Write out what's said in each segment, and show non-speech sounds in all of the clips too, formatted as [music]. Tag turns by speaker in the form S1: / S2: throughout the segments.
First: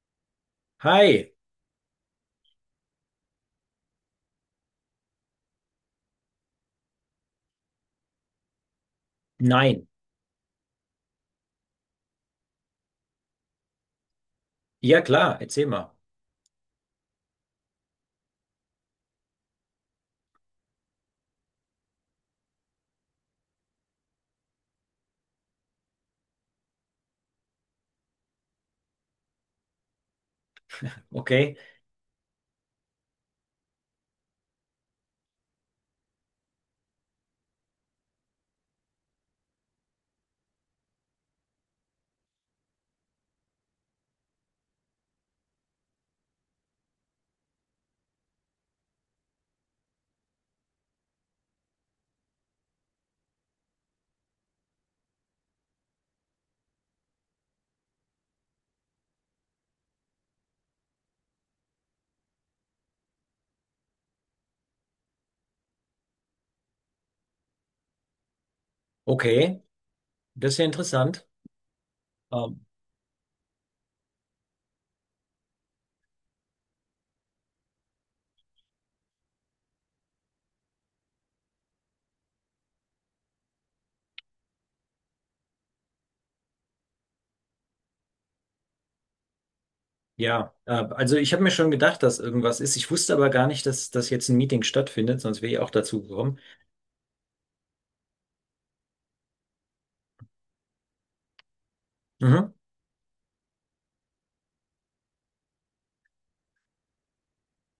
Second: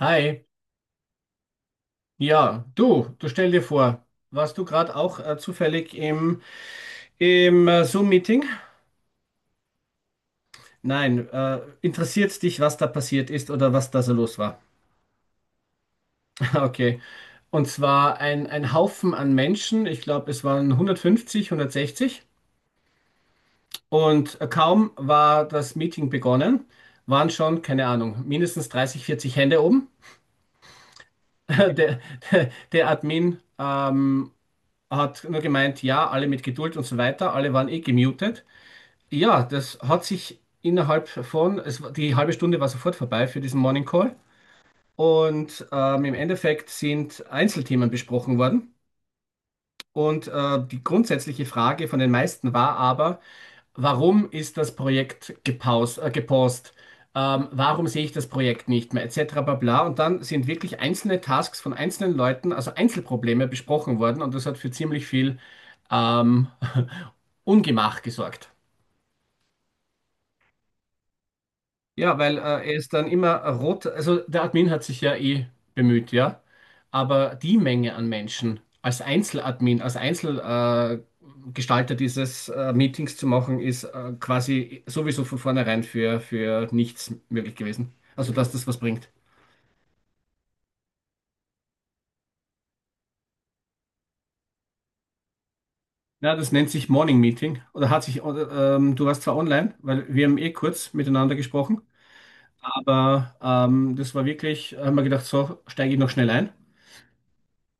S1: Hi,
S2: Hi,
S1: ja, du stell dir vor, warst du gerade auch zufällig im Zoom-Meeting?
S2: nein.
S1: Nein, interessiert dich, was da passiert ist oder was da so los war?
S2: Ja klar, erzähl mal.
S1: [laughs] Okay, und zwar ein Haufen an Menschen, ich glaube, es waren 150, 160, und kaum war das Meeting begonnen, waren schon, keine Ahnung, mindestens 30, 40 Hände oben. [laughs]
S2: Okay,
S1: Der, der Admin hat nur gemeint, ja, alle mit Geduld und so weiter, alle waren eh gemutet. Ja, das hat sich innerhalb von, es, war- die halbe Stunde war sofort vorbei für diesen Morning Call. Und im Endeffekt sind Einzelthemen besprochen worden. Und die grundsätzliche Frage von den meisten war aber: Warum ist das Projekt gepaust? Warum sehe ich das Projekt nicht mehr, etc. bla bla. Und dann sind wirklich einzelne Tasks von einzelnen Leuten, also Einzelprobleme besprochen worden. Und das hat für ziemlich viel ähm, [laughs] Ungemach gesorgt.
S2: okay, das ist ja interessant.
S1: Ja, weil
S2: Ähm,
S1: er ist dann immer rot. Also der Admin hat sich ja eh bemüht, ja. Aber die Menge an Menschen als Einzeladmin, als Einzelgestalter Gestalter dieses Meetings zu machen, ist quasi sowieso von vornherein für nichts möglich gewesen. Also, dass das was bringt.
S2: ja, also ich habe mir schon gedacht, dass irgendwas ist. Ich wusste aber gar nicht, dass das jetzt ein Meeting stattfindet, sonst wäre ich auch dazu
S1: Ja,
S2: gekommen.
S1: das nennt sich Morning Meeting. Oder hat sich, oder, Du warst zwar online, weil wir haben eh kurz miteinander gesprochen,
S2: Mhm,
S1: aber das war wirklich, haben wir gedacht, so steige ich noch schnell ein.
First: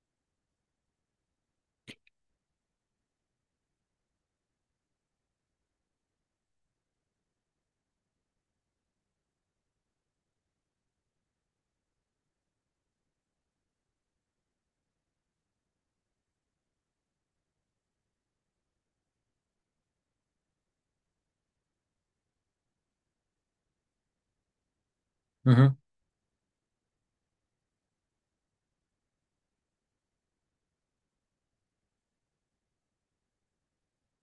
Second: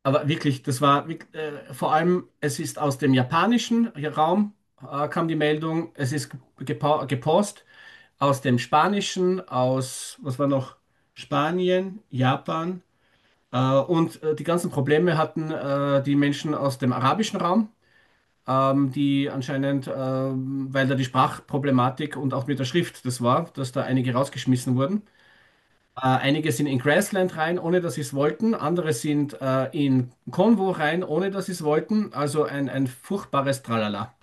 S1: Aber wirklich, vor allem, es ist aus dem japanischen Raum kam die Meldung, es ist gepost aus dem spanischen, was war noch, Spanien, Japan und die ganzen Probleme hatten die Menschen aus dem arabischen Raum, die anscheinend, weil da die Sprachproblematik und auch mit der Schrift das war, dass da einige rausgeschmissen wurden.
S2: mhm.
S1: Einige sind in Grassland rein, ohne dass sie es wollten. Andere sind in Konvo rein, ohne dass sie es wollten. Also ein furchtbares Tralala.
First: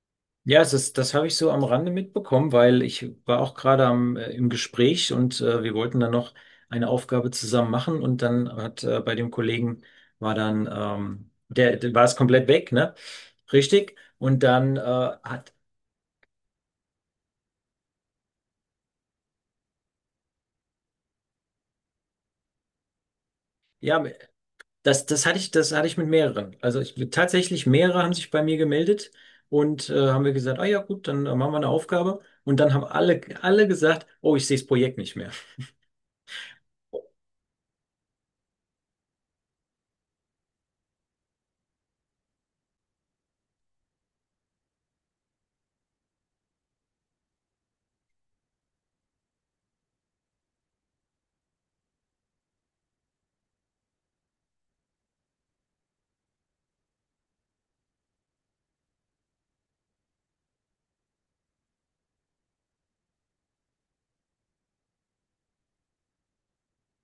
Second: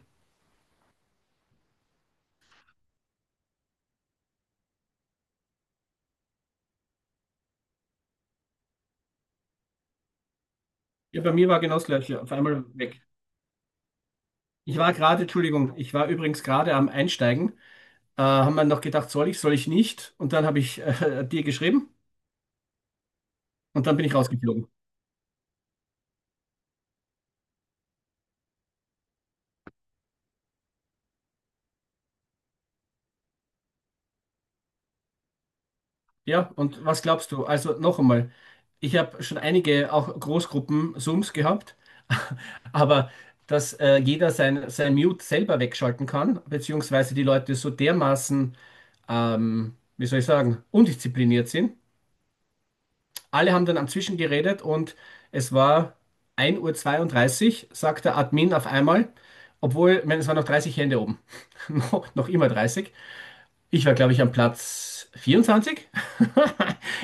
S2: Ja, es ist, das habe ich so am Rande mitbekommen, weil ich war auch gerade im Gespräch und wir wollten dann noch eine Aufgabe zusammen machen und dann hat bei dem Kollegen war dann,
S1: Ja,
S2: ähm,
S1: bei mir war genau
S2: der,
S1: das
S2: der war es
S1: Gleiche. Auf
S2: komplett
S1: einmal
S2: weg, ne?
S1: weg.
S2: Richtig. Und dann
S1: Ich war gerade,
S2: hat,
S1: Entschuldigung, ich war übrigens gerade am Einsteigen. Haben wir noch gedacht, soll ich nicht? Und dann habe ich [laughs] dir geschrieben, und dann
S2: ja,
S1: bin ich rausgeflogen.
S2: das hatte ich mit mehreren. Also ich, tatsächlich mehrere haben sich bei mir gemeldet und haben wir gesagt, ah ja gut, dann machen wir eine Aufgabe. Und dann haben alle gesagt, oh, ich sehe das Projekt nicht mehr.
S1: Ja, und was glaubst du? Also noch einmal, ich habe schon einige auch Großgruppen-Zooms gehabt, [laughs] aber dass jeder sein Mute selber wegschalten kann, beziehungsweise die Leute so dermaßen, wie soll ich sagen, undiszipliniert sind. Alle haben dann am Zwischen geredet, und es war ein Uhr zweiunddreißig, sagt der Admin auf einmal, obwohl, ich meine, es waren noch 30 Hände oben, [laughs] noch immer 30. Ich war, glaube ich, am Platz 24. [laughs]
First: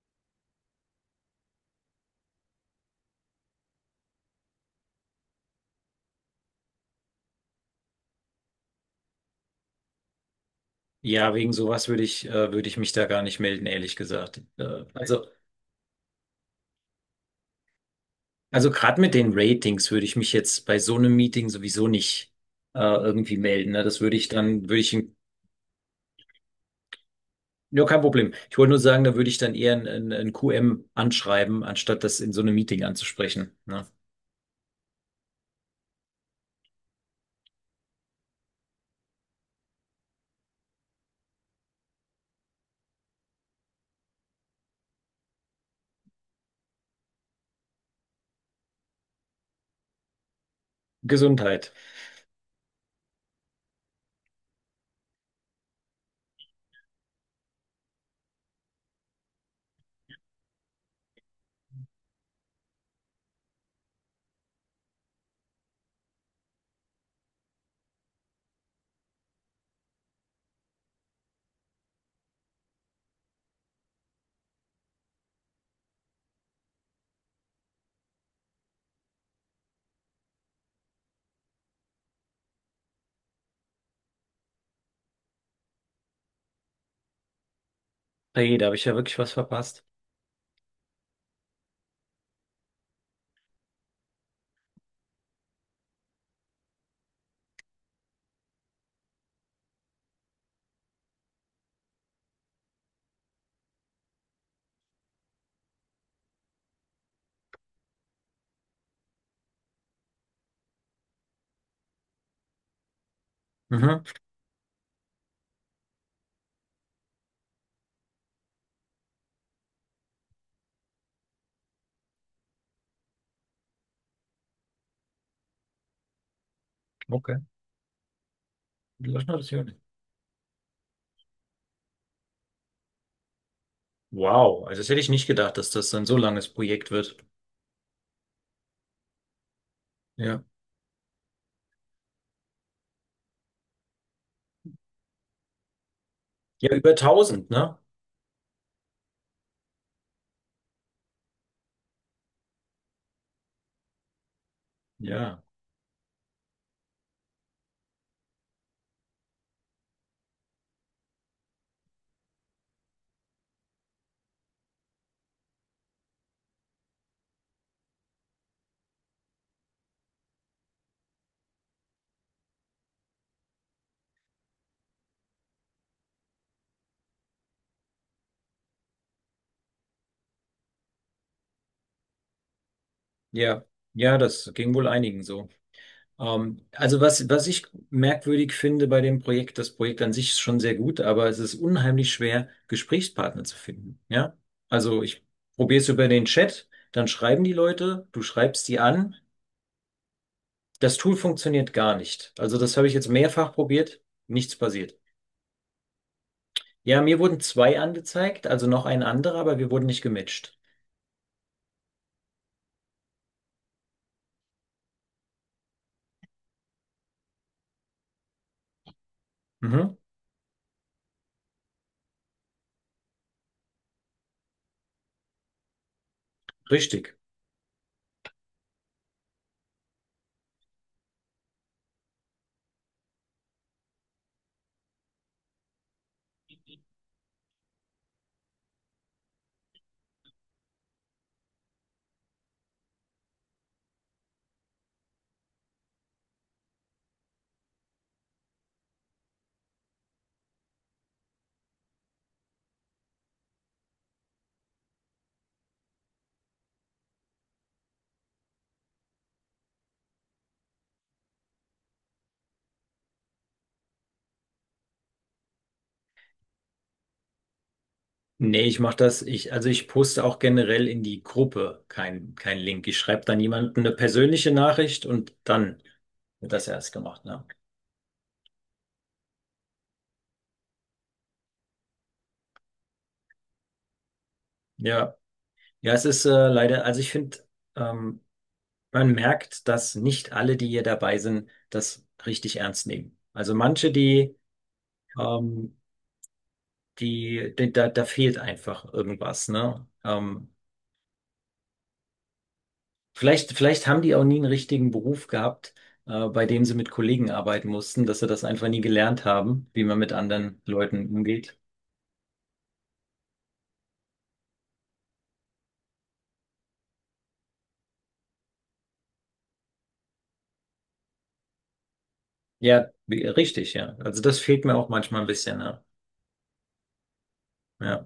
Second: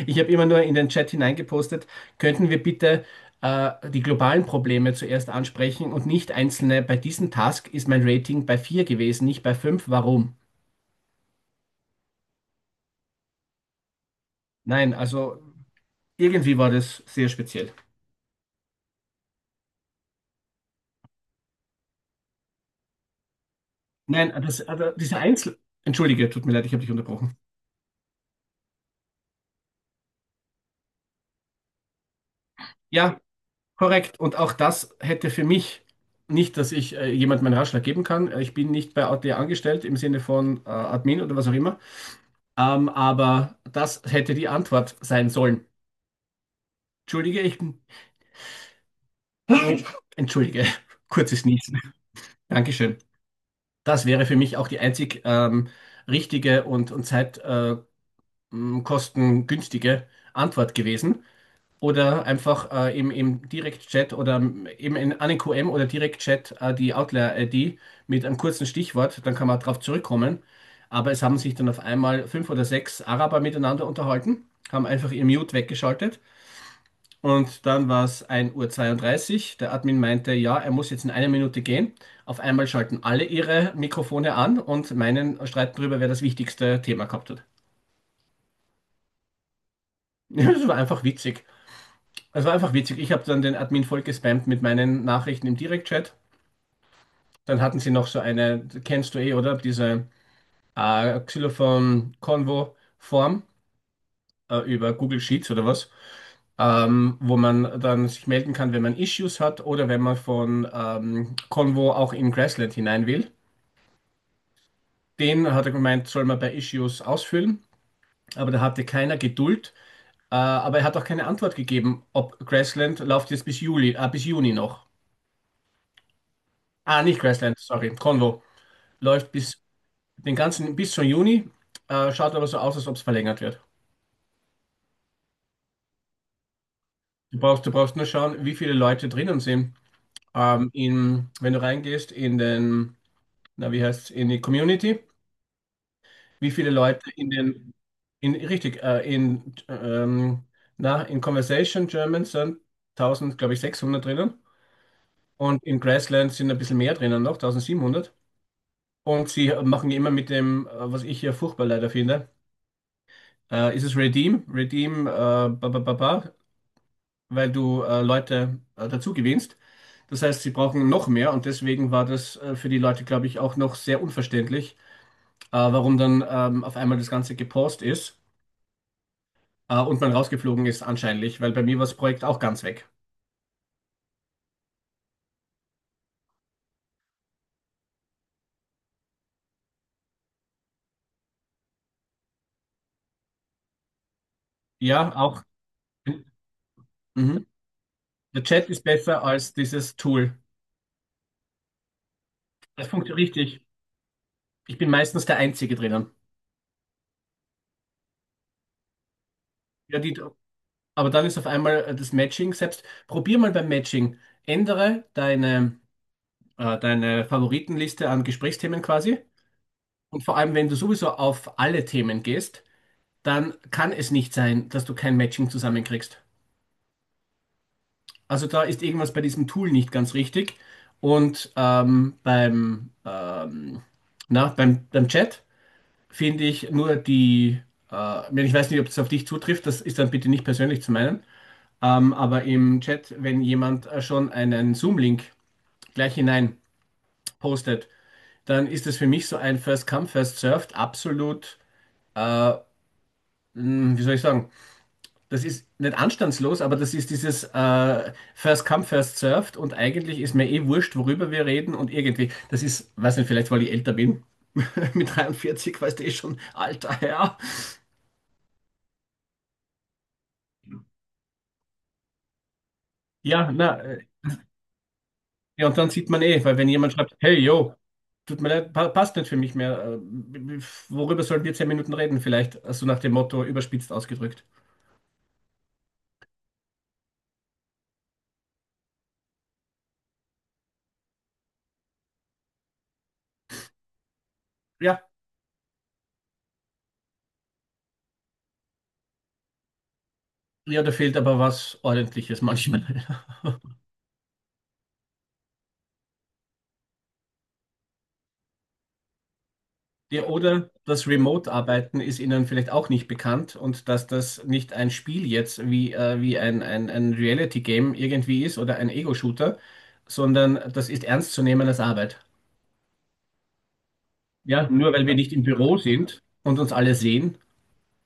S1: Ich habe immer nur in den Chat hineingepostet: Könnten wir bitte die globalen Probleme zuerst ansprechen und nicht einzelne? Bei diesem Task ist mein Rating bei 4 gewesen, nicht bei 5. Warum?
S2: Ja, wegen sowas würde ich mich da gar nicht melden, ehrlich gesagt.
S1: Nein, also irgendwie war das sehr speziell.
S2: Also gerade mit den Ratings würde ich mich jetzt bei so einem Meeting sowieso nicht irgendwie melden. Ne? Das würde ich
S1: Nein, das,
S2: dann, würde
S1: also
S2: ich, ein-
S1: diese Einzel... Entschuldige, tut mir leid, ich habe dich unterbrochen.
S2: Ja, kein Problem. Ich wollte nur sagen, da würde ich dann eher ein QM anschreiben, anstatt das in so einem Meeting
S1: Ja,
S2: anzusprechen. Ne?
S1: korrekt. Und auch das hätte für mich nicht, dass ich jemandem einen Ratschlag geben kann. Ich bin nicht bei AT angestellt im Sinne von Admin oder was auch immer. Aber das hätte die Antwort sein sollen. Entschuldige, ich bin. [laughs] Entschuldige, kurzes
S2: Gesundheit.
S1: Niesen. Dankeschön. Das wäre für mich auch die einzig richtige und zeitkostengünstige äh, Antwort gewesen. Oder einfach im Direktchat oder eben an den QM oder Direktchat die Outlier-ID mit einem kurzen Stichwort, dann kann man darauf zurückkommen. Aber es haben sich dann auf einmal fünf oder sechs Araber miteinander unterhalten, haben einfach ihr Mute weggeschaltet. Und dann war es ein Uhr zweiunddreißig. Der Admin meinte, ja, er muss jetzt in einer Minute gehen. Auf einmal schalten alle ihre Mikrofone an und meinen, streiten darüber, wer das wichtigste Thema gehabt hat. [laughs]
S2: Hey, da habe ich ja wirklich was verpasst.
S1: Das war einfach witzig. Es war einfach witzig. Ich habe dann den Admin voll gespammt mit meinen Nachrichten im Direktchat. Dann hatten sie noch so eine, kennst du eh, oder? Diese Xylophon-Konvo-Form über Google Sheets oder was. Wo man dann sich melden kann, wenn man Issues hat oder wenn man von Convo auch in Grassland hinein will.
S2: Mhm.
S1: Den hat er gemeint, soll man bei Issues ausfüllen, aber da hatte keiner Geduld. Aber er hat auch keine Antwort gegeben, ob Grassland läuft jetzt bis Juli, bis Juni noch. Ah, nicht
S2: Okay.
S1: Grassland, sorry, Convo. Läuft bis
S2: Löschnotation.
S1: den ganzen, bis zum Juni, schaut aber so aus, als ob es verlängert wird.
S2: Wow, also das hätte ich nicht gedacht, dass das so ein so langes Projekt wird.
S1: Du brauchst nur schauen, wie viele Leute drinnen sind.
S2: Ja.
S1: Wenn du reingehst in den, na, wie heißt in die Community, wie viele
S2: Ja, über
S1: Leute in
S2: 1000,
S1: den,
S2: ne?
S1: richtig, na, in Conversation German sind Tausend, glaube ich, 600 drinnen,
S2: Ja,
S1: und in Grassland sind ein bisschen mehr drinnen noch, 1700. Und sie machen immer mit dem, was ich hier furchtbar leider finde, ist es Redeem, Redeem, ba, ba, ba, ba, weil du Leute dazu gewinnst. Das heißt, sie brauchen noch mehr, und deswegen war das für die Leute, glaube ich, auch noch sehr unverständlich, warum dann auf einmal das Ganze gepaust ist. Und man rausgeflogen ist anscheinend, weil bei mir war das Projekt auch ganz weg.
S2: ja, ja, ja, das ging wohl einigen so. Also was ich merkwürdig finde bei dem Projekt, das Projekt an sich ist schon sehr gut, aber es ist unheimlich schwer, Gesprächspartner zu finden. Ja, also
S1: Ja,
S2: ich
S1: auch.
S2: probiere es über den Chat, dann schreiben
S1: Mhm.
S2: die Leute, du
S1: Der
S2: schreibst
S1: Chat
S2: die
S1: ist
S2: an.
S1: besser als dieses Tool.
S2: Das Tool funktioniert gar nicht. Also das habe
S1: Das
S2: ich jetzt
S1: funktioniert
S2: mehrfach
S1: richtig.
S2: probiert, nichts
S1: Ich bin
S2: passiert.
S1: meistens der Einzige drinnen.
S2: Ja, mir wurden zwei angezeigt, also noch ein anderer, aber wir wurden
S1: Ja,
S2: nicht gematcht.
S1: aber dann ist auf einmal das Matching selbst. Probier mal beim Matching. Ändere deine Favoritenliste an Gesprächsthemen quasi.
S2: Mhm,
S1: Und vor allem, wenn du sowieso auf alle Themen gehst, dann kann es nicht sein, dass du kein Matching zusammenkriegst.
S2: richtig.
S1: Also da ist irgendwas bei diesem Tool nicht ganz richtig. Und beim, na, beim Chat finde ich nur die, wenn ich weiß nicht, ob das auf dich zutrifft, das ist dann bitte nicht persönlich zu meinen, aber im Chat, wenn jemand schon einen Zoom-Link gleich hinein postet, dann ist das für mich so ein First Come, First Served, absolut, äh, wie soll ich sagen? Das ist nicht anstandslos, aber das ist dieses First Come, First Served, und eigentlich ist mir eh wurscht, worüber wir reden, und irgendwie, das ist, weiß nicht, vielleicht weil ich älter bin, [laughs] mit 43, weißt du eh schon, alter Herr.
S2: Nee, ich mache das, ich, also ich poste auch generell in die Gruppe kein Link. Ich schreibe dann
S1: Ja, na,
S2: jemandem eine persönliche Nachricht und
S1: ja, und
S2: dann
S1: dann sieht man eh,
S2: wird
S1: weil
S2: das
S1: wenn
S2: erst
S1: jemand schreibt:
S2: gemacht,
S1: Hey,
S2: ne?
S1: yo, tut mir leid, pa passt nicht für mich mehr, worüber sollen wir 10 Minuten reden vielleicht, so, also nach dem Motto, überspitzt ausgedrückt.
S2: Ja. Ja, es ist leider, also ich finde, ähm, man merkt, dass nicht alle, die hier dabei sind, das richtig ernst nehmen. Also manche,
S1: Ja,
S2: ähm, die, da da fehlt einfach irgendwas, ne?
S1: ja, da fehlt aber was Ordentliches manchmal.
S2: Vielleicht,
S1: [laughs]
S2: vielleicht haben die auch nie einen richtigen Beruf gehabt, bei dem sie mit Kollegen arbeiten mussten, dass sie das einfach nie gelernt haben, wie man mit
S1: Ja,
S2: anderen
S1: oder
S2: Leuten
S1: das
S2: umgeht.
S1: Remote-Arbeiten ist Ihnen vielleicht auch nicht bekannt, und dass das nicht ein Spiel jetzt wie, ein Reality-Game irgendwie ist oder ein Ego-Shooter, sondern das ist ernst zu nehmen als Arbeit.
S2: Ja, wie- richtig, ja. Also das fehlt
S1: Ja,
S2: mir auch
S1: nur weil wir
S2: manchmal ein
S1: nicht im
S2: bisschen,
S1: Büro
S2: ja.
S1: sind und uns alle sehen.
S2: Ja.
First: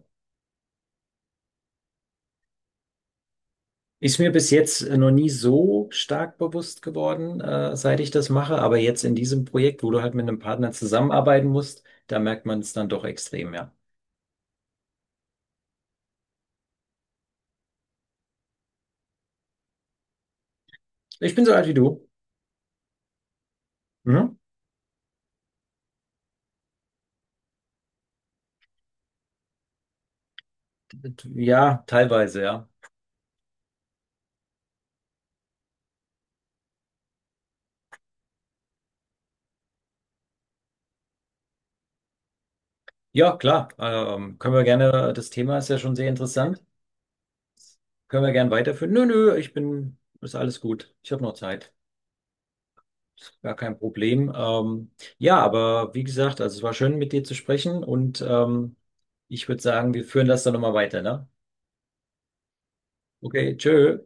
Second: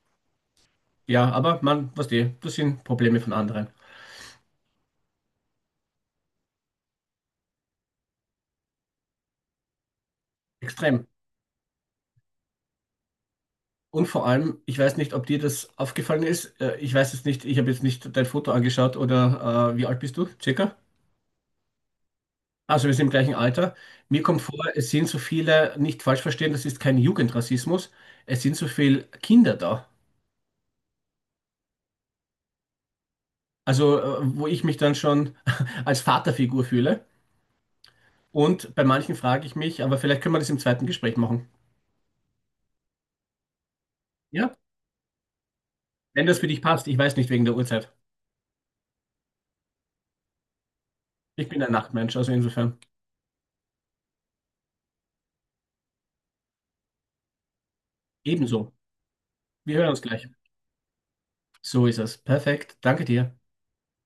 S1: Ja, das sind Probleme von anderen.
S2: Ist mir bis jetzt noch nie so stark bewusst geworden, seit ich das mache, aber jetzt in diesem Projekt, wo du halt mit einem Partner
S1: Extrem.
S2: zusammenarbeiten musst, da merkt man es dann doch extrem, ja.
S1: Und vor allem, ich weiß nicht, ob dir das aufgefallen ist. Ich weiß es nicht, ich habe jetzt nicht dein Foto angeschaut, oder wie alt bist du? Circa?
S2: Ich bin so alt wie du.
S1: Also wir sind im gleichen Alter. Mir
S2: Mhm.
S1: kommt vor, es sind so viele, nicht falsch verstehen, das ist kein Jugendrassismus, es sind so viele Kinder da.
S2: Ja, teilweise, ja.
S1: Also, wo ich mich dann schon [laughs] als Vaterfigur fühle. Und bei manchen frage ich mich, aber vielleicht können wir das im zweiten Gespräch machen.
S2: Ja, klar. Können
S1: Ja?
S2: wir gerne, das Thema ist ja schon sehr
S1: Wenn das für
S2: interessant.
S1: dich passt, ich weiß nicht wegen der Uhrzeit.
S2: Können wir gern weiterführen? Nö, nö, ich bin, ist alles gut. Ich habe noch
S1: Ich bin ein
S2: Zeit.
S1: Nachtmensch, also insofern
S2: Gar kein Problem. Ja, aber wie gesagt, also es war schön, mit dir zu sprechen und
S1: ebenso.
S2: ähm, ich würde
S1: Wir hören
S2: sagen,
S1: uns
S2: wir führen
S1: gleich.
S2: das dann nochmal weiter, ne?
S1: So ist es. Perfekt. Danke dir.
S2: Okay,
S1: Tschüss.
S2: tschö.